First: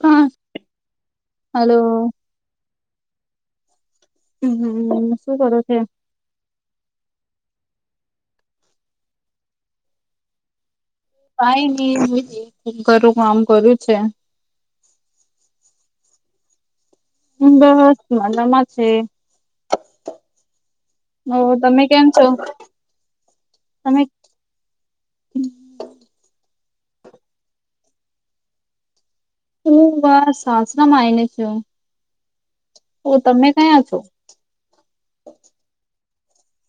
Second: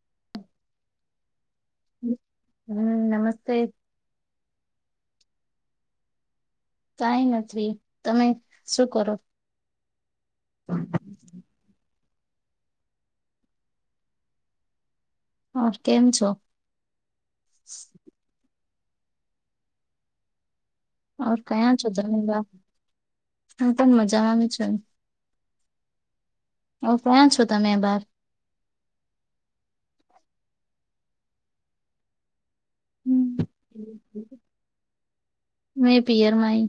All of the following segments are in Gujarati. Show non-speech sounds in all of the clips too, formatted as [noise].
હ હલો હમ નમસ્તે હમ હમ શું કરો છો? કઈ નથી તમે શું કરો [inaudible] કઈ ની ઘરું કામ કર્યું છે. હ કેમ છો? બસ મજામાં છે. ર ઓ કયાં તમે છો કેમ ધમ બા ત પણ તમે મજામાં છે. ઓ ફન્ છો તમે બાર હું વા સાસરામાં આવીને છું ઓ તમે કયા છો મેં પિયર માં આઈ.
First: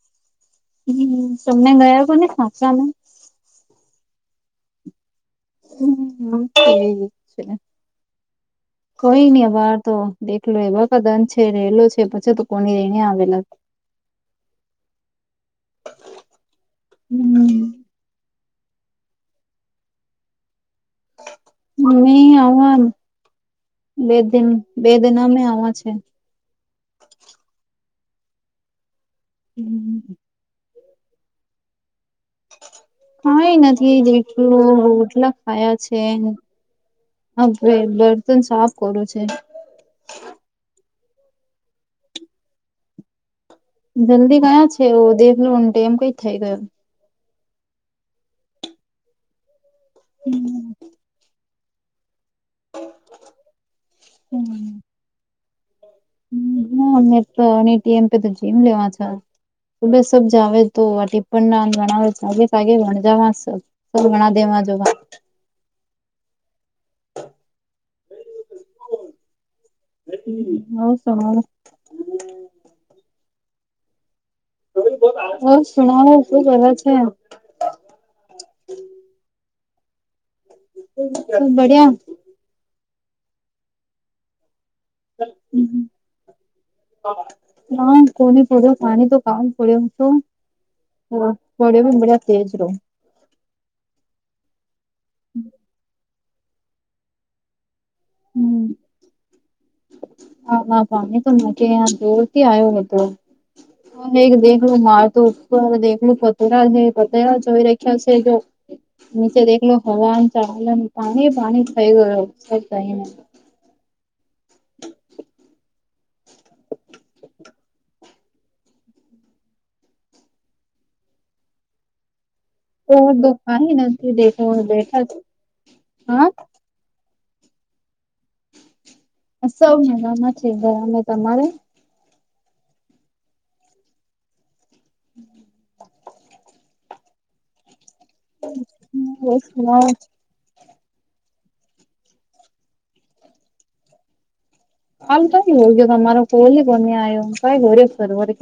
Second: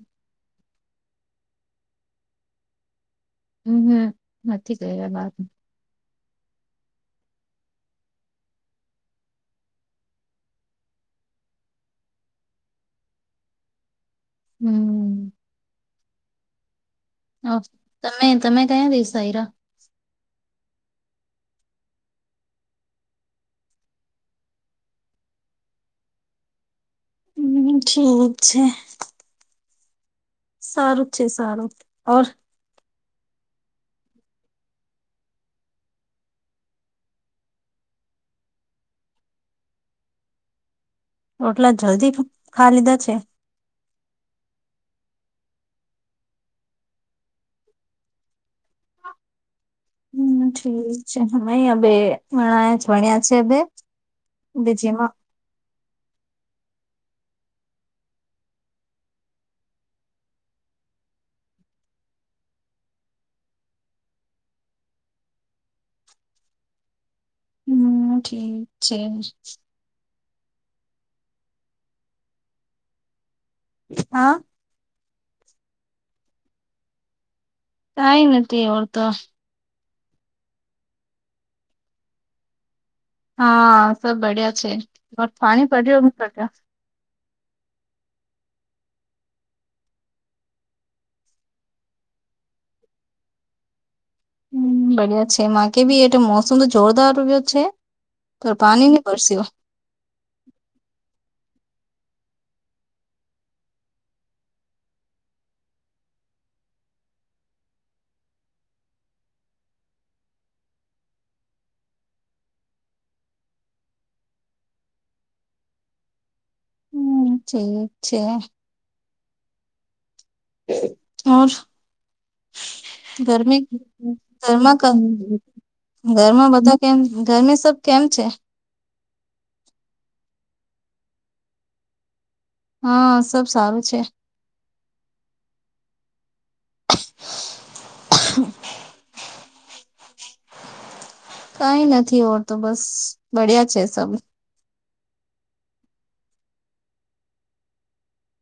હમ તમને ગયા કો ને સાચાને હમ હમ નથી ગ્યા બાત હમ હ તે છેને કોઈ નહી અ બાર તો દેખલો એ વખત અંધ છે રહેેલો છે પછી તો કોની રને આવેલા હમ. ઓ હમ તમે તમે કયા વિસઈરા? મે આણંદ [unintelligible] બે દ બે દન અમે આવા છે. હમ ઠીક છે. હમ. સારું છે સારુંર ઓર કઈ નથી જેટલું રોટલા ખાયા છે. હા ભવે બર્તન સાફ કરું છે. રોટલા જલ્દી ખા લીધા છે. જલ્દી ક્યાં છે રોજેનો ટેઈમ થઈ ગયો. હમ. ઠીક છે હય અ બે વણ જ ભણ્યા છે બે, બ જેમાં હા મેં તો એની ટી એમ પે તો જીમ લેવા છો. લે સબ જ આવે તો ટ પણ ના ગણાવેગેગે ગણજાવવા [unintelligible] સ ઘણા દેવા જોગ. હમ ઠીક છે. હ હવસ [unintelligible] હા. ઓ સુણવ તું બરા છે. કઈ નથી એવુ તો. ખૂબ બળિયા. હા સબ બડિયા છે, પાણી પડ્યો પ્યો? ના કોની પડ્યો પાણી તો કામ પડ્યો હતો. હા મોડ બબડી તેજરો. હમ બડિયા છે મા કે ભી એ તો મોસમ તો જોરદારયો છે. તો હમ પાણી નની પરસીઓ. હા હ ભમી તો જોરથી આવ્યો ને તો. હે દેખલું માર તો ઉપર દેખલું પતરા છે પતરા ચોવી રખ્યા છે જો. નીચે દેખલો હવાન ચળનું પાણી પાણી થઈ ગું થઈ. [inaudible] હ ઠીક છે. [unintelligible] તો ગરમી દુકાની નથી દેખો ઘરમાં બેઠા છે. હા ઘરમાં બધા [unintelligible] ઘર મે સબ કેમ છે? સબ મજામાં છે ઘરમાં તમારે? હા સબ સારું છે. હમ [inaudible] [inaudible] હ બ [unintelligible] કઈ નથી ઓતું બસ બડિયા છે સબ. હાલ તો હોજ તમારો કોલ કોને આવ્યો કઈ ગર્યોર ક.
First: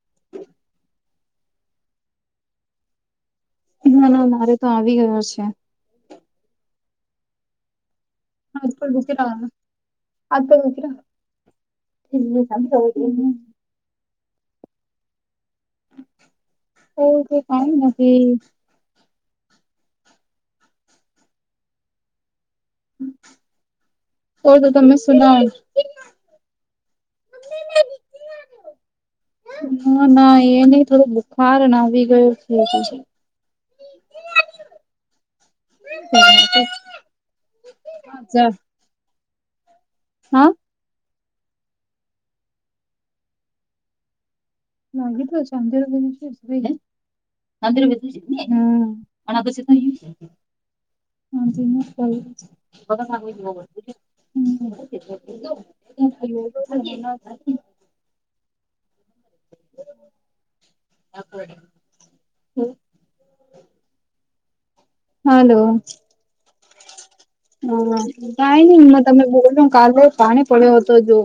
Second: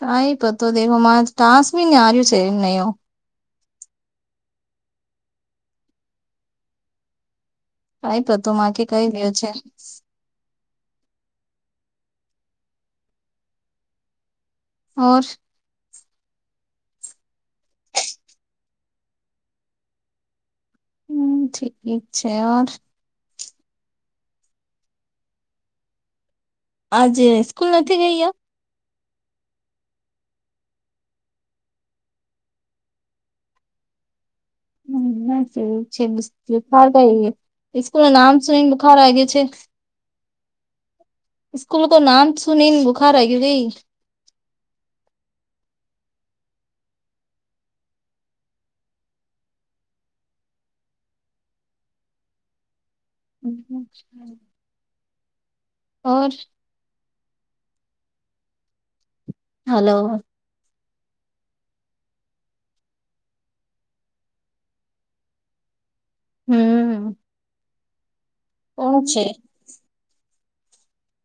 તાઈ પતો દેખો મા ટાંસ બી ની આાર્યું છે એમ નયો. ના ના મારે તો આવી ગયો છે. કઈ તો તું માકી કઈ દ્યો છે. આ તો હોરા એ હો [unintelligible] ઓર, ઓર તો કાઈ નથી. હમ ઠીક છે ઓર, ઔર તો તમે સુનાઓ. આજે સ્કૂલ નથી ગઈયા. ના ના એ નહી થોડું બુખાર ને આવી ગયું છે પછી, [unintelligible] બુખારવું છે સ્કૂલ નો નામ સુનેન બુખાર આઇ ગયો છે. હા, સ્કૂલ તો નામ સુની ને બુખાર આઇહ ગયું કઈ. લાગીટ ચાદરગ ભાઈ [unintelligible] હે અંદરધું અને પછી તો હી, આજે [unintelligible] બગ સ ઓર બ [unintelligible] હલો, આપ આપડે [unintelligible] હલો, હમ, હ કાઈ નહી હું કોણ છે તમે બોલ રહ્યો કાલરો પાણી પડ્યો હતો જો,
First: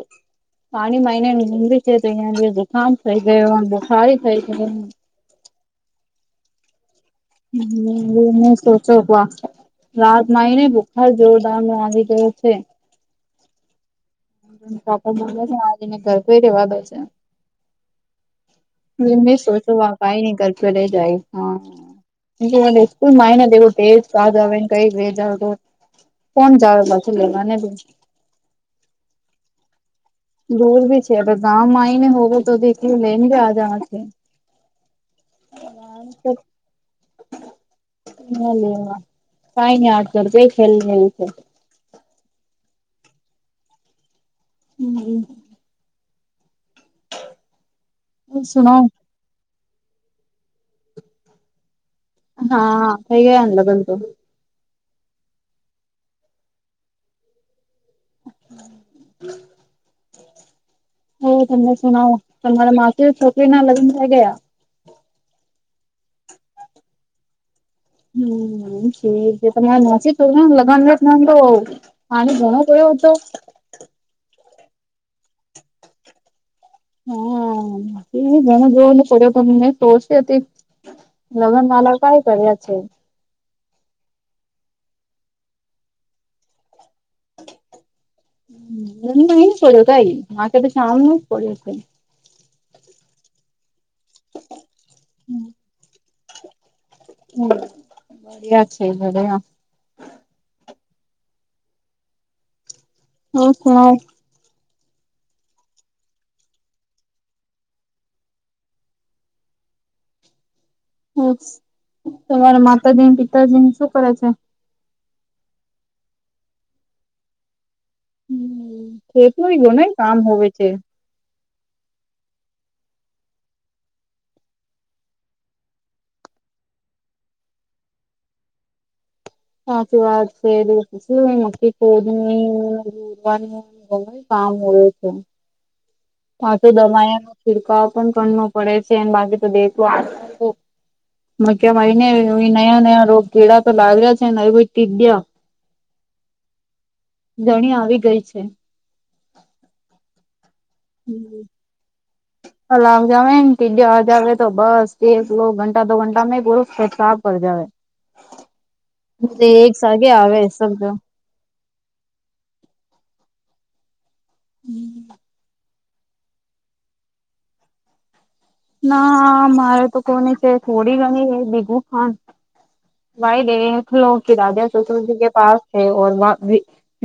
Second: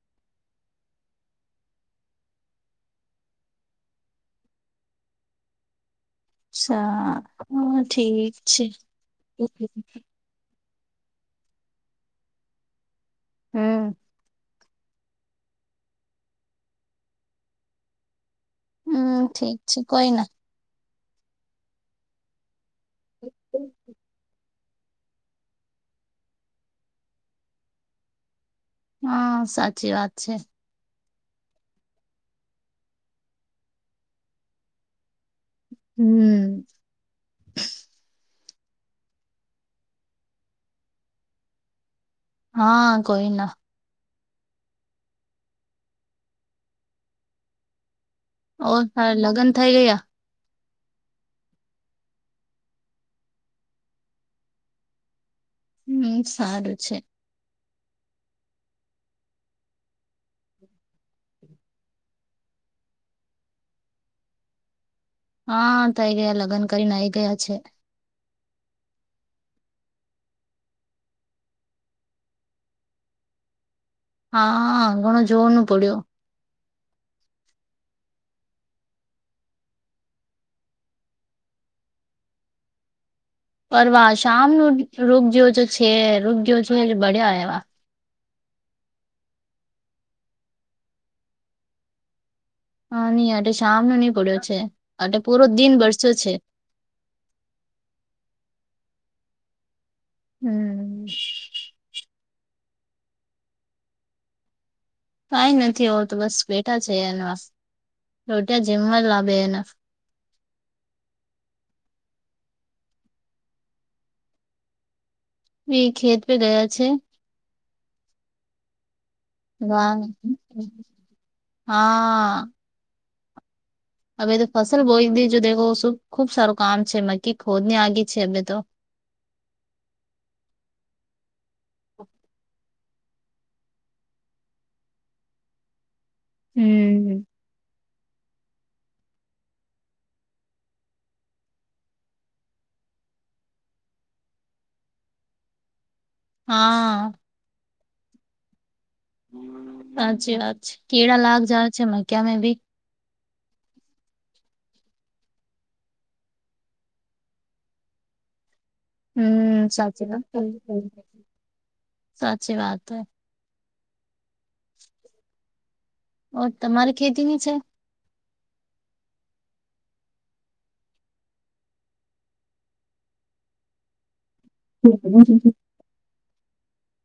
પાણી મહિના ની લંબી છે તો અહિયાં જે જુકામ થઈ ગયો બુખારી થઈ ગયો. અચ્છા. હ ઠીક હમ એ છે સોચવા રાત, માહી ને બુખાર જેવો [unintelligible] આવી ગયો છે. હમ, પાપ બ છે આજને ઘર કઈ રેવા દે છે. હ હમ મે ઠીક સોચો છે વા કોઈ કઈ ના નઈ કરત લે જાય. હા મેં કહ્યું વનડે સ્કૂલમાંને દેખો તેજ ફાસ્ટ આવે ને કંઈક વે જાય તો, કોણ જાવે પાછું લેવાને પછી, હા સાચી વાત છે. રોર ભી છે હવે ગામમાં આવીને હોવો તો એક દી લઈને બી આજવા છે. હમ [unintelligible] એ કઈ ની આડ કર [unintelligible] ક ખેલ લીવ છે. હા કોઈ ના, હમમ, ઓર સુનાઓ થારે લગ્ન થઈ ગયા. હા થઈ ગયા લગ્ન તો, હમ સારું છે. હ તમને સુણવો તમારા માસી રી છોકરી ના લગ્ન થઈ ગયા. હા થઈ ગયા લગ્ન કરીને આઈ ગયા છે. હમ ઠીક છે તમારી માસી રી છોકરી રા લગન [unintelligible] તો, પાણી ઘણો ભર્યો હતો. હા ઘણો જોરનું પડ્યો. હા ઘણા જોવાનું પડ્યો તો મૈ સોચતી હતી. લગન માલા કાઇ કરીયા છે. પર વા શામનું રોગ જેવું તો છે રોગ જેવ છે જો બળ્યા હે વા, એ પડ્યો કાઈ મા કે તો સામનું જ પડ્યો છે. હા, નહી, આ શમનો નહી પડ્યો છે, આ પૂરો દિન બરસ્યો છે. હ છે, જડ. હમ. હમ. કઈ નથી આવ, તો બસ બેઠા છે, એના રોટિયા જેમવા જ લાગે એના. હોય, તમારા માતાજી-પિતાજીને શું કરે છે? બ ખેત પે ગયા છે. [unintelligible] હ ખેત નઈ ગો ન વા કામ હ છે [unintelligible] હા. હવે તો ફસલ બોઈ દીજું દેખ ખુબ સારું કામ છે, મકી ખોદ ની આગી છે હવે તો. હચું વા છે, એ મ કોદમ રરવાની [unintelligible] કામ રહે છે. પાછું દવાયા હમ નો છિડકાવ પણ કરો પડે છે, બાકી તો દે. મ કેમયને નયા નયા રોગ કેેળા તો લાગ્યા છે ને, એભી ગયા. હા. ઘણી આવી ગઈ છે. સાચી વાત કેળા લાગી જાય છે, એમાં કેમે ભી કલ લાગ જાવ ટીડીે આજવે તો બસ એક ઘંટા દો ઘંટા પરો ફેસાફ કરજવે [unintelligible] [unintelligible] એક સાચી સાથેે વાત આવે, શબજ. સાચી વાત હૈ. હમ. ઓ તમારી ખેતી ની છે. ના મારે તો કોની છે, થોડી ઘણી બીઘું ખાન વાઈ દે, નોકી દ્યા સસરજી કે પા.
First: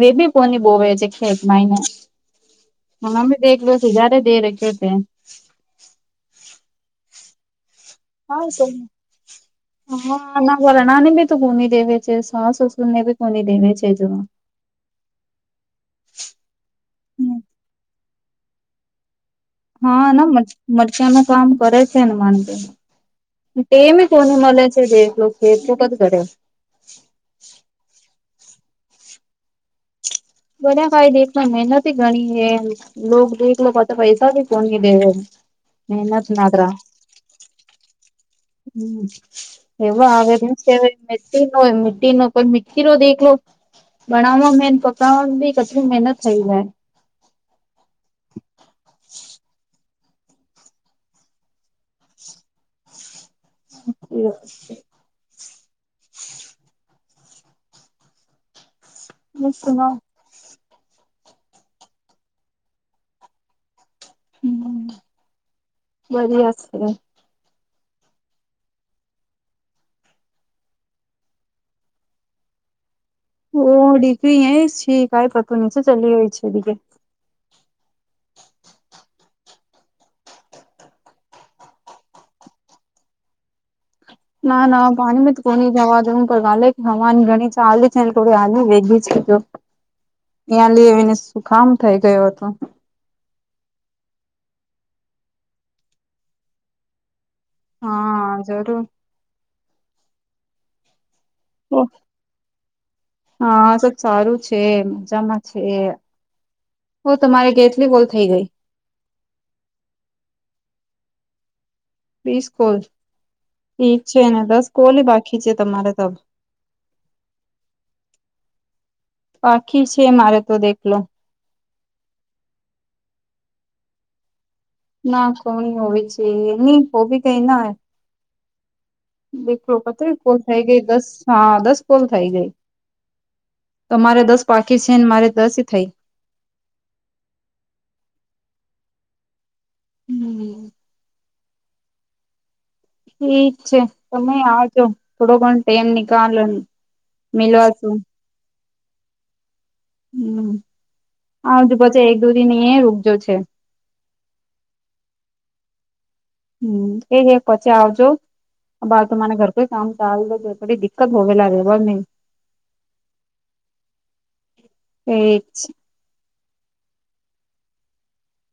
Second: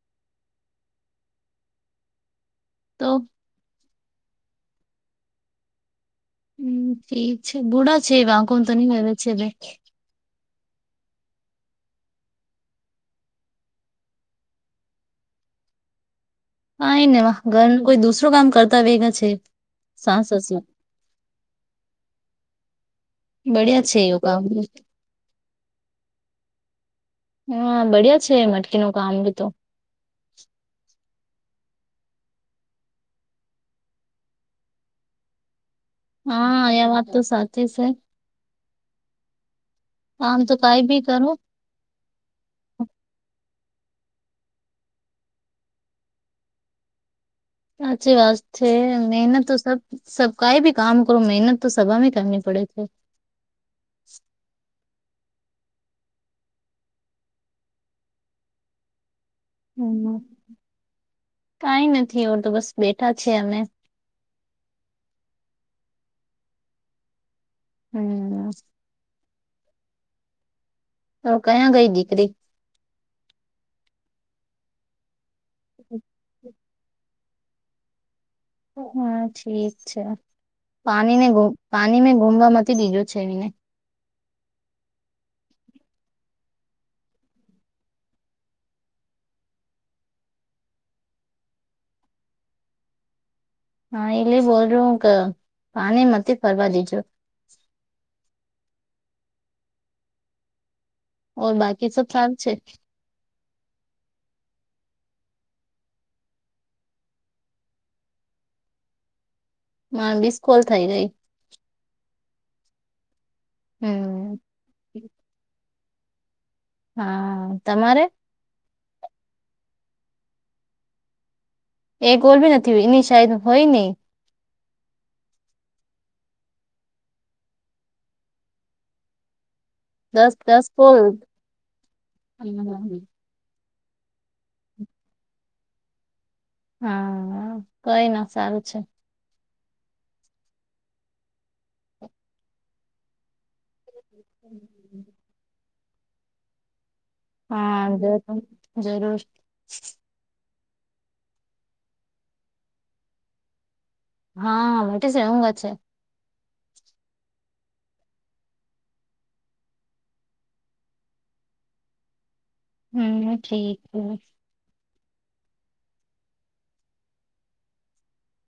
વબી કોની બોવે છે, ખ તો એકમાંને દેખ લો સજારે દે રખ છે. હમ ઠીક છે, થોડા. હા સને. હા, ના વર્ણા ને બી તો ગૂની દેવે છે, સાસસુર ને બી ગુની દેવે છે જોવા. કા ને ઘર કોઈ દુસરો કામ કરતા વેગા છે. હા, સાસ ના સસુર મરચિયા ન કામ કરે છે ને, માનમાં. તે બડિયા છે મી એવું કોને કામ બી. મલા છે, જેે લો કે તું કત ઘે [unintelligible] હા બડિયા છે, મટકીનું કામ બી તો. બધ ફાઈ દે, એકમાં મહેનત ગણી છે એમ. લો દેખ લો, પતા પૈસા ભી કોન દેવે. મહેનત હા, નાદરા એ વાત તો સાચી છે. હમ, એવા આમ તો આવેવા. કઈ બી કરો હોય મીનો, કોઈ મીટી નો દેખ લો. બનાવામાં મેન પકડવાવામાં બી કેટલી મહેનત થઈ જાય. સાચી વાત છે, મેહેનત તો સબ સબ કઈ ભી કામ કરો, મહેનત તો સભામાં કરની પડે છે. એ. હમ કઈ નથી, એ તો બસ બેઠા છે અમે. હમ, બધા છે. હમ. તો કયા ગઈ દીકરી? ઓહ ડી એ શીકાય પત ની છે ચલી ગઈ છે દગ [unintelligible] હ. હા ઠીક છે, પાણીને પાણીને ગુમવા મતી દીજો છે એને. ના, ના, પાણી મેમાં તો કોની હવાજ પણે કે, હવાની ઘણી ચાલ છે, હાલ વેગી છે. હ [unintelligible] ત્યાં લે આવીને શુંખામ થઈ ગયો હતો. હા, એલે બોલું હ કે, પાણી મથી ફરવા દેજો. હા, જરૂર. ઓર બાકી સ કામ છે. હા, તો સારું છે, મજામાં છે. હ, તમારે ગે એટલી બોલ થઇ ગઈ. મા મિસ્કોલ થઈ ગઈ. બીસ કોલ ઠીક છે, હમ અને દસ કોલ બાકી છે, તમારે ત હા, તમારે? બાખી છે, મારે તો દેખલો. એ ગોલ બી નથી હોય, એની સાઈ હોય નઈ. ના કોની હોવી છે નહી ઓવીી કઈ ના દખલો પત્રી દસ કોલ થઈ ગઈ, કોલ દસ. હા, દસ કોલ થઈ ગઈ. તો મારે દસ પાખી છે ને, મારે દસ થઈ. હા, કઈ ના સારું છે. હમ. ઠીક છે, તમે આવજો, થોડો ઘણ ટેમ નીકાલન. હા, જ જરૂર. હમ હજ પછ એક દુ દન એ રૂકજો છે હા, માટે છે, હુ અ છે. હમ, એ જ પછી આવજો. બા ત મને ઘર કામ ચાલ થોડી દિક્કત હોવે લાગે બ નહી [unintelligible] હમ, ઠીક હ. એ જ.